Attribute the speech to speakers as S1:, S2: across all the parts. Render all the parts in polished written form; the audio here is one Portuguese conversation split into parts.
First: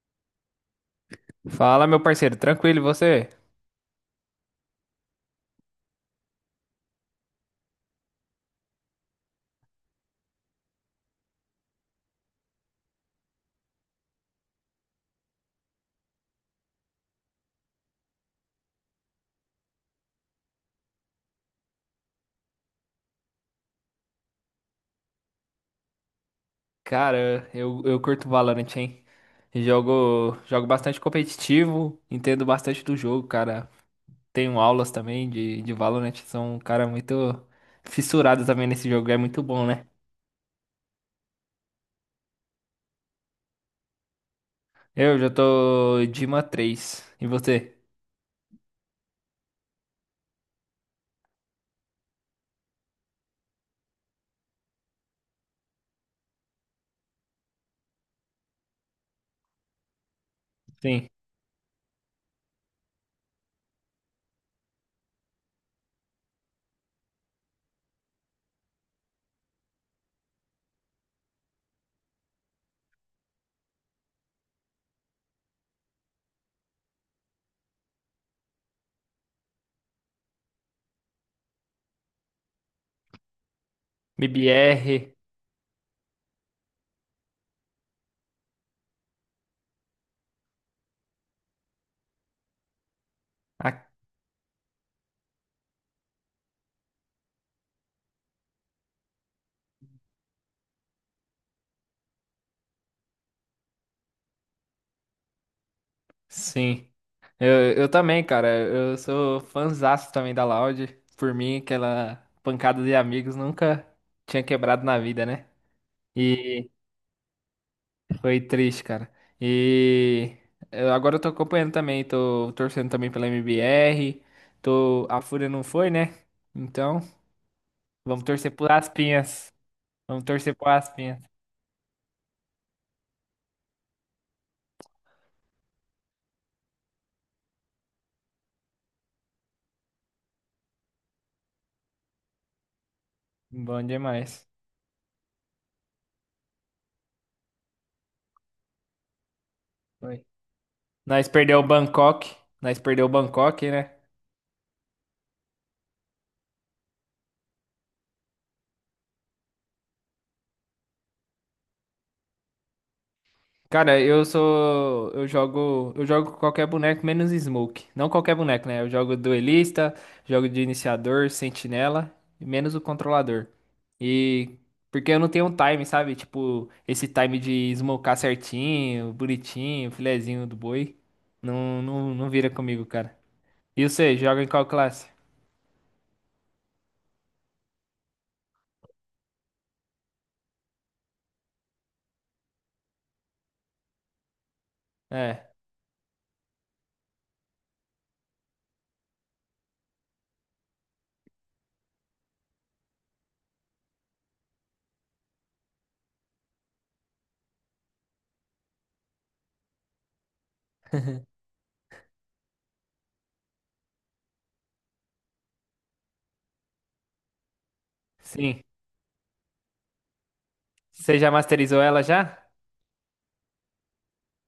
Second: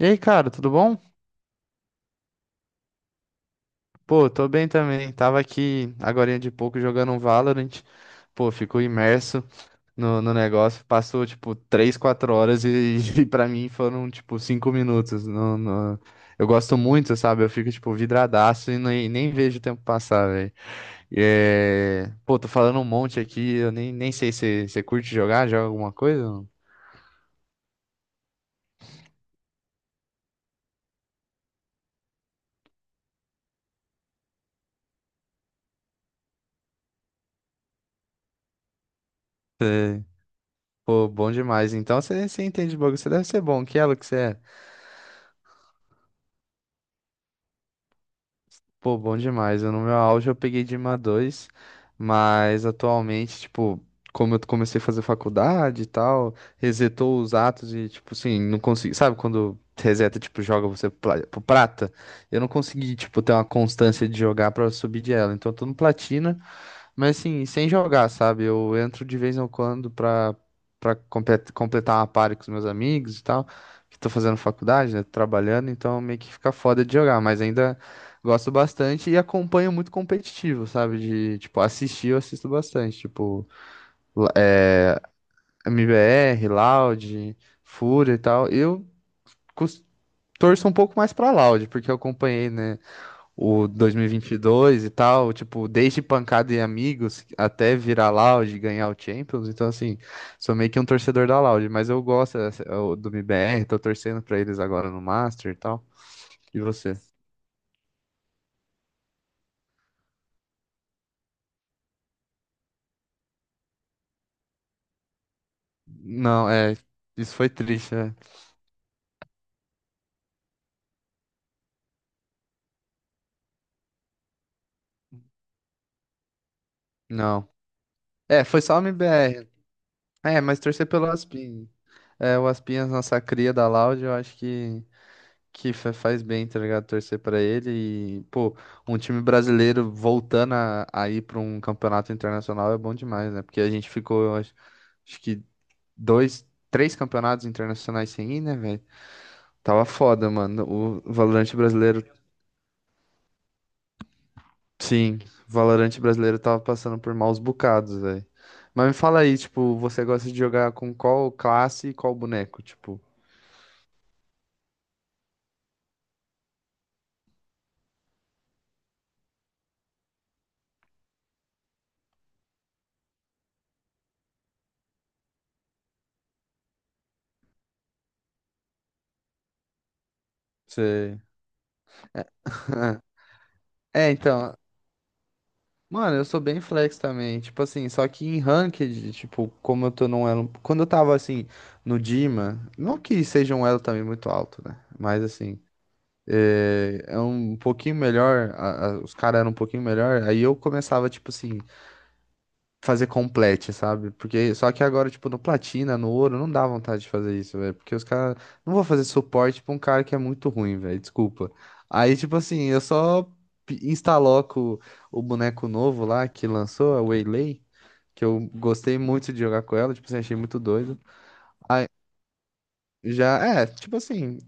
S1: E aí, cara, tudo bom?
S2: Fala, meu parceiro, tranquilo, e você?
S1: Pô, tô bem também. Tava aqui agorinha de pouco jogando um Valorant. Pô, fico imerso no negócio. Passou, tipo, 3, 4 horas e, e pra mim foram, tipo, 5 minutos. Eu gosto muito, sabe? Eu fico, tipo, vidradaço e nem vejo o tempo passar, velho. Pô, tô falando um monte aqui. Eu nem sei se você curte jogar, joga alguma coisa?
S2: Cara, eu curto Valorant, hein? Jogo bastante competitivo, entendo bastante do jogo, cara. Tenho aulas também de Valorant, sou um cara muito fissurado também nesse jogo, é muito bom, né?
S1: Sei. Pô, bom demais. Então você entende de bagulho. Você deve ser bom. Que elo que você é?
S2: Eu já tô Dima 3 e você?
S1: Pô, bom demais. Eu, no meu auge eu peguei Dima dois, mas atualmente, tipo, como eu comecei a fazer faculdade e tal, resetou os atos e, tipo, assim, não consegui. Sabe quando reseta, tipo, joga você
S2: Sim.
S1: pro prata? Eu não consegui, tipo, ter uma constância de jogar pra subir de ela. Então eu tô no platina. Mas assim, sem jogar, sabe? Eu entro de vez em quando pra, pra completar uma party com os meus amigos e tal, que tô fazendo faculdade, né? Trabalhando, então meio que fica foda de jogar, mas ainda gosto bastante e acompanho muito competitivo, sabe? De, tipo, assistir, eu assisto bastante, tipo, la- eh,
S2: BBR,
S1: MBR, Loud, Fúria e tal. Eu cus- torço um pouco mais pra Loud, porque eu acompanhei, né? O
S2: ah,
S1: 2022 e vinte e dois e tal, tipo, desde Pancada e Amigos até virar Loud e ganhar o Champions. Então, assim, sou meio que um torcedor da Loud, mas eu gosto do MBR, tô torcendo pra eles agora no Master e tal. E
S2: sim.
S1: você?
S2: Eu também, cara, eu sou fãzaço também da Loud. Por mim, aquela pancada de amigos nunca tinha quebrado na vida, né?
S1: Não,
S2: E
S1: é, isso foi triste, né?
S2: foi triste, cara. E agora eu tô acompanhando também, tô torcendo também pela MBR. Tô... A Fúria não foi, né? Então,
S1: Não.
S2: vamos
S1: É,
S2: torcer
S1: foi
S2: por
S1: só o MBR.
S2: Aspinhas. Vamos
S1: É,
S2: torcer
S1: mas
S2: por
S1: torcer pelo
S2: Aspinhas.
S1: Aspin. É, o Aspinhas, nossa cria da Loud, eu acho que que faz bem, tá ligado? Torcer pra ele e, pô, um time brasileiro voltando a ir pra um campeonato internacional é bom demais, né? Porque a
S2: Bom
S1: gente ficou, eu
S2: demais.
S1: acho, acho que dois, três campeonatos internacionais sem ir, né, velho? Tava
S2: Foi.
S1: foda, mano.
S2: Nós perdeu o Bangkok. Nós perdeu o Bangkok, né?
S1: Sim, o Valorante brasileiro tava passando por maus bocados, velho. Mas me fala aí, tipo, você gosta de jogar com qual classe e qual boneco? Tipo,
S2: Cara, eu sou. Eu jogo. Eu jogo com qualquer boneco menos Smoke. Não qualquer boneco, né? Eu jogo duelista, jogo de iniciador, sentinela, e menos o controlador. E. Porque eu não tenho um time, sabe? Tipo, esse time de smocar certinho, bonitinho, filezinho do boi.
S1: você.
S2: Não vira comigo, cara. E
S1: É,
S2: você, joga em
S1: então.
S2: qual classe?
S1: Mano, eu sou bem flex também, tipo assim, só que em ranked, tipo, como eu tô num elo, quando eu tava assim no Dima, não que seja um elo também muito alto, né? Mas
S2: É.
S1: assim, é, é um pouquinho melhor, os caras eram um pouquinho melhor, aí eu começava tipo assim, fazer complete, sabe? Porque só que agora, tipo, no platina, no ouro, não dá vontade de fazer isso, velho. Porque os caras não vou fazer suporte pra um cara que é muito ruim, velho. Desculpa. Aí, tipo assim, eu só instaloco o boneco novo lá que lançou, a Waylay, que eu
S2: Sim.
S1: gostei muito de jogar com ela, tipo assim, achei muito doido.
S2: Você já masterizou
S1: Aí
S2: ela já?
S1: já, é, tipo assim,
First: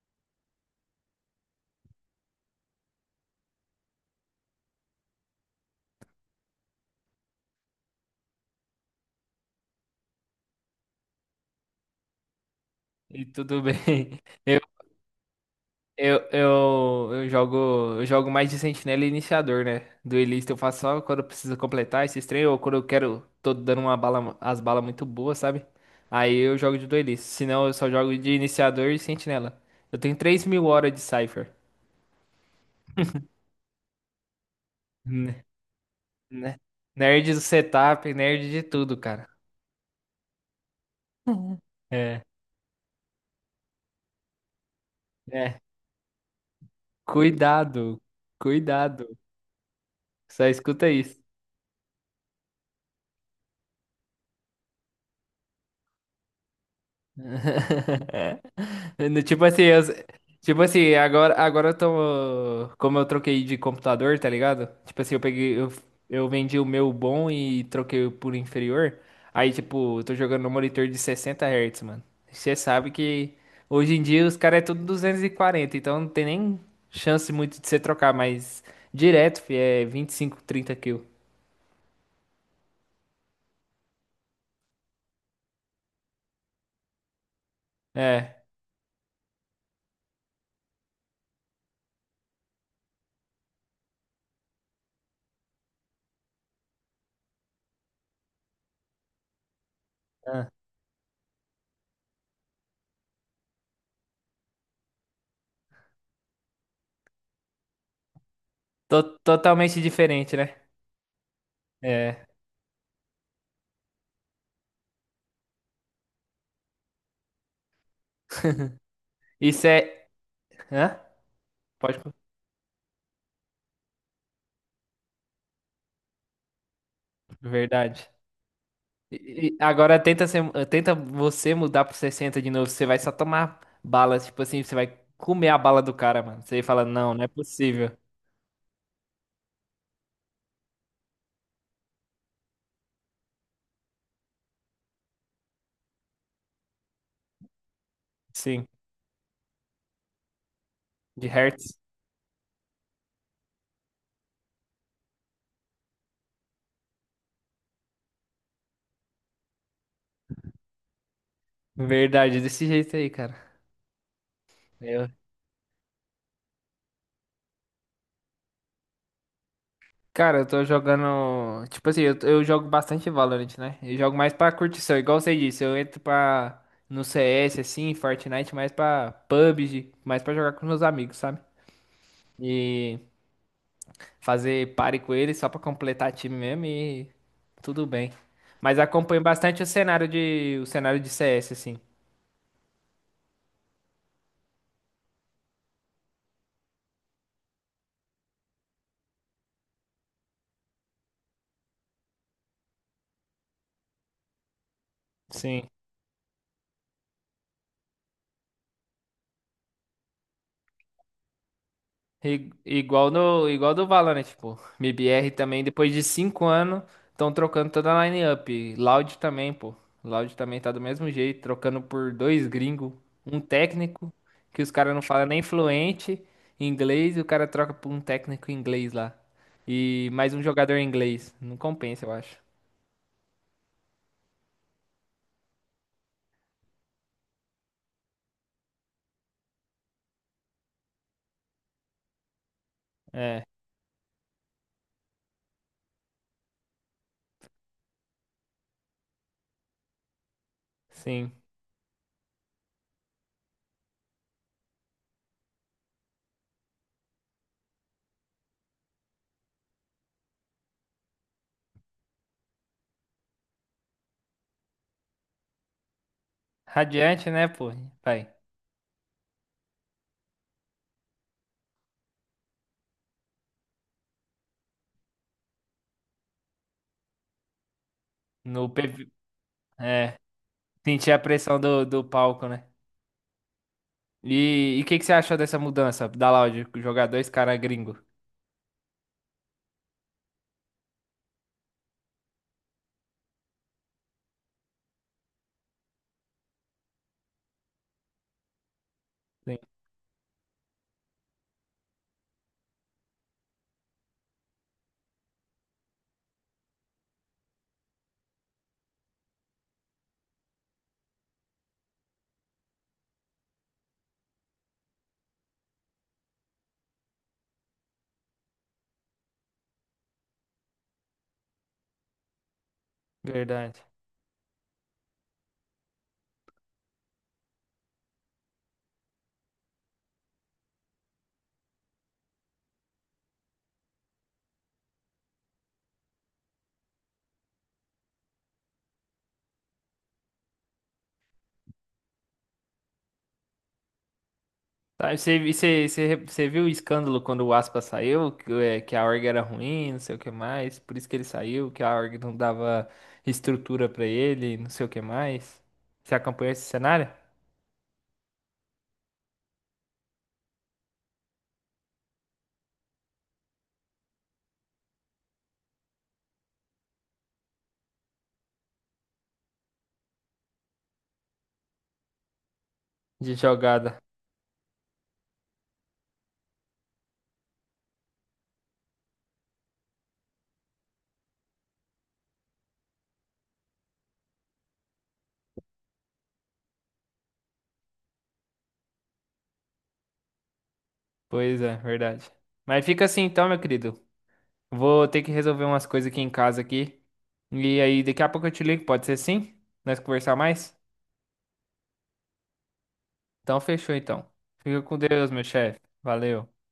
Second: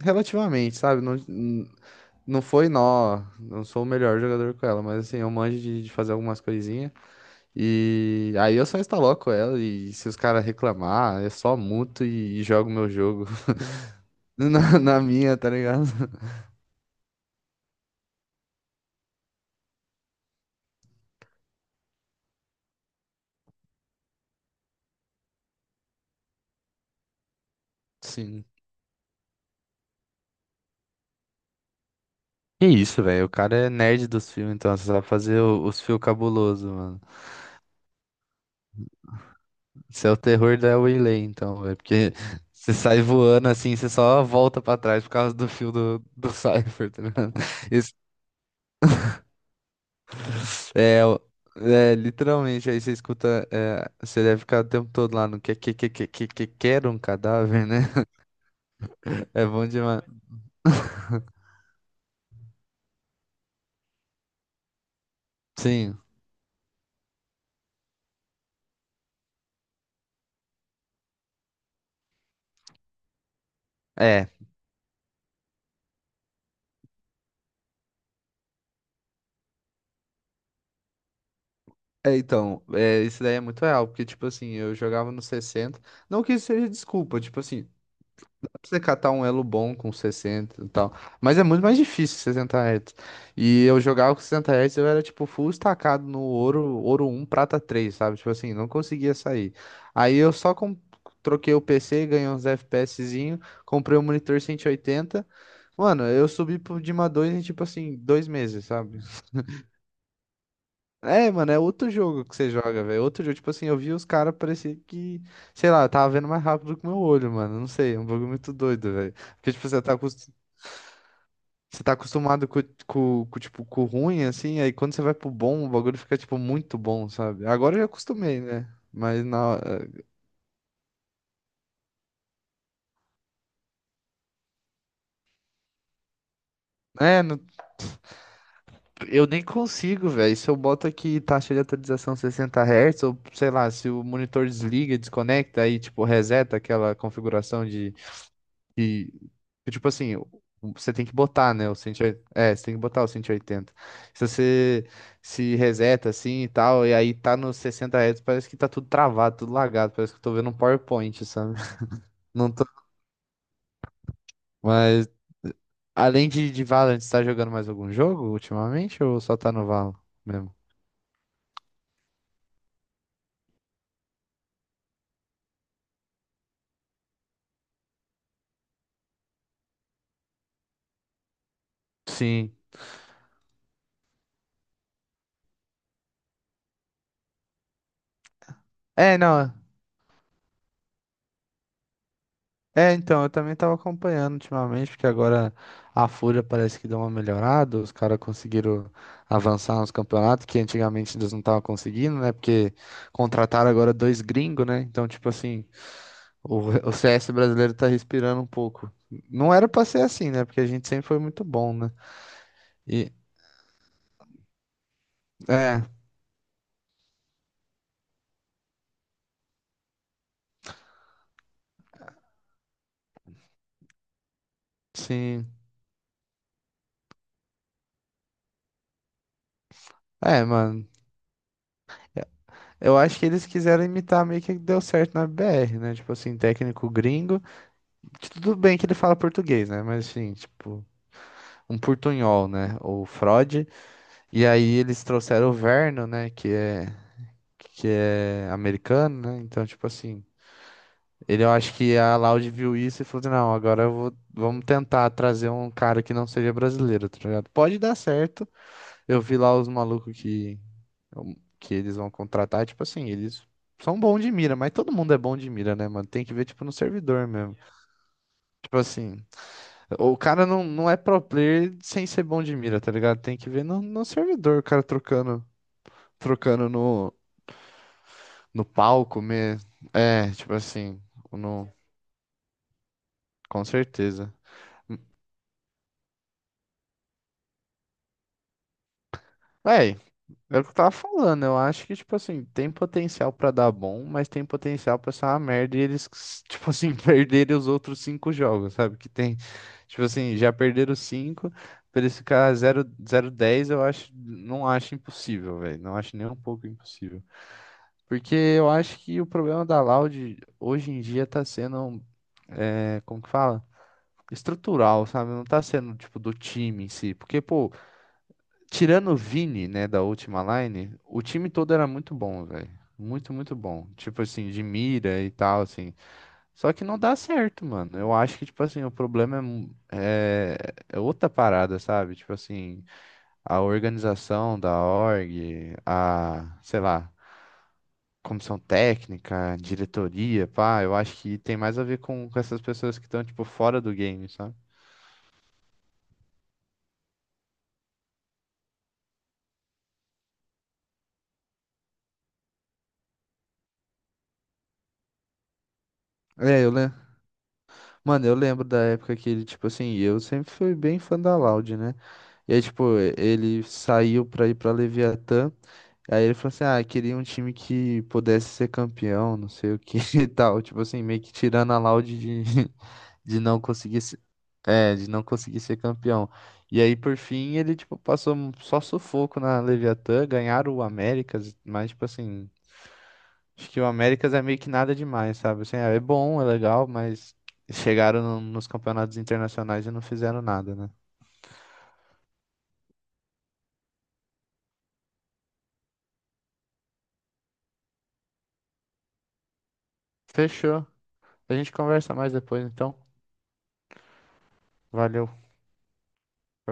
S1: relativamente, sabe? Não foi nó, não sou o melhor jogador com ela, mas assim, eu manjo de fazer algumas coisinhas. E aí eu só instaloco ela e se os caras reclamar, eu só muto e jogo meu
S2: E
S1: jogo
S2: tudo bem.
S1: na minha, tá ligado?
S2: Eu, eu, eu jogo, eu jogo mais de sentinela e iniciador, né? Duelista eu faço só quando eu preciso completar esse trem ou quando eu quero, tô dando uma bala, as balas muito boas, sabe? Aí eu jogo de duelista. Senão eu só jogo de
S1: Sim.
S2: iniciador e sentinela. Eu tenho 3.000 horas de Cypher.
S1: Que isso, velho. O cara é nerd dos fios, então você sabe fazer
S2: Né?
S1: os fios
S2: Né?
S1: cabuloso, mano.
S2: Nerd do setup, nerd de tudo, cara.
S1: Você é o terror da Waylay, então, velho. Porque
S2: É,
S1: você sai voando assim, você só volta pra trás por causa do
S2: é.
S1: fio do Cypher, tá ligado? Isso
S2: Cuidado, Cuidado. Só escuta
S1: é, o-
S2: isso.
S1: é literalmente, aí você escuta, é, você deve ficar o tempo todo lá no que quer um cadáver, né?
S2: No- Tipo
S1: É
S2: assim,
S1: bom
S2: eu-
S1: demais.
S2: agora eu tô. Como eu troquei de computador, tá ligado?
S1: Sim,
S2: Eu vendi o meu bom e troquei por inferior. Aí, tipo, eu tô jogando no monitor de 60 Hz, mano. Você sabe que hoje em dia
S1: é.
S2: os caras é tudo 240, então não tem nem chance muito de você trocar, mas direto, fi, é 25, 30 quilos.
S1: É, então, é, isso daí é muito real, porque, tipo assim, eu jogava no 60, não que isso seja desculpa, tipo assim,
S2: É.
S1: dá pra você catar um elo bom com 60 e tal, mas é muito mais difícil 60 Hz. E eu jogava com 60 Hz, eu era, tipo, full estacado no ouro, ouro um prata três, sabe? Tipo assim, não conseguia sair. Aí eu
S2: Ah.
S1: só troquei o PC, ganhei uns FPSzinho, comprei um monitor 180, mano, eu subi pro Dima 2 em, tipo assim, 2 meses, sabe?
S2: To- totalmente diferente, né?
S1: É, mano, é outro jogo
S2: É.
S1: que você joga, velho. Outro jogo, tipo assim, eu vi os caras, parecia que, sei lá, eu tava vendo mais rápido que o meu olho, mano. Não sei, é um bagulho muito doido, velho. Porque,
S2: Isso
S1: tipo,
S2: é. Hã?
S1: você tá
S2: Pode,
S1: acostumado com, tipo, com o ruim, assim, aí quando você vai pro bom, o bagulho fica, tipo, muito bom, sabe? Agora eu já
S2: verdade.
S1: acostumei, né? Mas
S2: E- e
S1: na.
S2: agora tenta ser, tenta você mudar pro 60 de novo, você vai só tomar bala, tipo assim, você vai comer a bala do cara, mano. Você fala, não
S1: É,
S2: é
S1: no-
S2: possível.
S1: eu nem consigo, velho. Se eu boto aqui taxa de atualização 60 Hz, ou sei lá, se o monitor desliga, desconecta, aí, tipo, reseta aquela configuração
S2: Sim,
S1: e, que, tipo assim, você tem que
S2: de
S1: botar, né, o
S2: Hertz.
S1: 180, é, você tem que botar o 180. Se você se reseta assim e tal, e aí tá nos 60 Hz, parece que tá tudo travado, tudo lagado, parece que eu tô vendo um PowerPoint, sabe?
S2: Verdade,
S1: Não tô...
S2: desse jeito aí, cara. Eu-
S1: Mas, além de Valorant, você tá jogando mais algum jogo ultimamente ou só tá no Valorant
S2: Cara, eu
S1: mesmo?
S2: tô jogando, tipo assim, eu jogo bastante Valorant, né? Eu jogo mais pra curtição, igual você disse, eu entro pra, no CS, assim, Fortnite, mais pra PUBG, mais pra jogar com meus amigos, sabe?
S1: Sim.
S2: E... fazer pare com ele só pra completar time mesmo e tudo bem. Mas
S1: É,
S2: acompanho
S1: não.
S2: bastante o cenário de CS assim.
S1: É, então, eu também tava acompanhando ultimamente, porque agora a Fúria parece que deu uma melhorada, os caras conseguiram avançar nos campeonatos, que antigamente eles não estavam conseguindo, né? Porque contrataram agora 2 gringos, né? Então, tipo assim,
S2: Sim.
S1: o, o CS brasileiro tá respirando um pouco. Não era pra ser assim, né? Porque a gente sempre foi muito bom, né?
S2: I- igual
S1: E,
S2: no igual do Valorant, tipo, MBR também
S1: é,
S2: depois de 5 anos estão trocando toda a line-up. Loud também, pô. Loud também tá do mesmo jeito, trocando por 2 gringos, um técnico que os caras não falam nem
S1: sim.
S2: fluente inglês e o cara troca por um técnico inglês lá. E mais um
S1: É,
S2: jogador
S1: mano,
S2: inglês. Não compensa, eu acho.
S1: eu acho que eles quiseram imitar meio que deu certo na BR, né? Tipo assim, técnico gringo. Tudo bem que ele fala português, né? Mas assim, tipo, um portunhol, né? O
S2: É.
S1: Freud. E aí eles trouxeram o Verno, né? Que é americano, né? Então, tipo assim.
S2: Sim.
S1: Ele, eu acho que a Laude viu isso e falou assim, não, agora eu vou, vamos tentar trazer um cara que não seja brasileiro, tá ligado? Pode dar certo. Eu vi lá os malucos que eles vão contratar, tipo assim, eles são bons de mira, mas todo mundo é bom de mira, né, mano? Tem que ver, tipo, no servidor
S2: Radiante, né,
S1: mesmo.
S2: pô? Pai.
S1: Tipo assim, o cara não, não é pro player sem ser bom de mira, tá ligado? Tem que ver no servidor, o cara trocando, trocando no
S2: No PV...
S1: palco mesmo.
S2: É,
S1: É, tipo assim,
S2: sentir a pressão
S1: no,
S2: do, do palco, né?
S1: com certeza.
S2: E o que, que você achou dessa mudança da Loud, jogar 2 caras gringo?
S1: Véi, era o que eu tava falando, eu acho que, tipo assim, tem potencial pra dar bom, mas tem potencial pra ser uma merda e eles, tipo assim, perderem os outros 5 jogos, sabe? Que tem,
S2: Sim,
S1: tipo assim, já perderam 5, pra eles ficar 0-0-10, eu acho, não acho impossível, velho. Não acho nem um pouco impossível. Porque eu acho que o problema da Loud hoje em dia tá sendo, é, como que fala? Estrutural, sabe? Não tá sendo, tipo, do time em si. Porque, pô, tirando o Vini, né, da última line, o time todo era muito bom, velho. Muito, muito
S2: verdade.
S1: bom. Tipo assim, de mira e tal, assim. Só que não dá certo, mano. Eu acho que, tipo assim, o problema é, é outra parada, sabe? Tipo assim, a organização da org, a, sei lá, comissão técnica, diretoria, pá. Eu acho que tem mais a ver com essas pessoas que estão, tipo, fora do game, sabe?
S2: Tá, e você viu o escândalo quando o Aspa saiu? Que, é, que a org era ruim, não sei o que mais. Por isso que ele saiu, que a org não dava estrutura pra ele, não sei o que mais. Você acompanhou
S1: É,
S2: esse
S1: eu lembro.
S2: cenário?
S1: Mano, eu lembro da época que ele, tipo assim, eu sempre fui bem fã da Loud, né? E aí, tipo, ele saiu pra ir pra Leviatã. Aí ele falou assim: ah, queria um time que pudesse ser campeão, não sei o que e tal. Tipo assim, meio que tirando a laude de,
S2: De
S1: de não
S2: jogada.
S1: conseguir se- de não conseguir ser campeão. E aí, por fim, ele, tipo, passou só sufoco na Leviatã, ganharam o Américas, mas, tipo assim, acho que o Américas é meio que nada demais, sabe? Assim, é bom, é legal, mas chegaram nos campeonatos internacionais e não fizeram nada, né?
S2: Pois é, verdade. Mas fica assim então, meu querido. Vou ter que resolver umas coisas aqui em casa aqui. E aí, daqui a pouco eu te ligo, pode ser sim? Nós conversar mais?
S1: Fechou. A gente conversa mais depois, então.
S2: Então fechou então. Fica com Deus,
S1: Valeu.
S2: meu chefe. Valeu.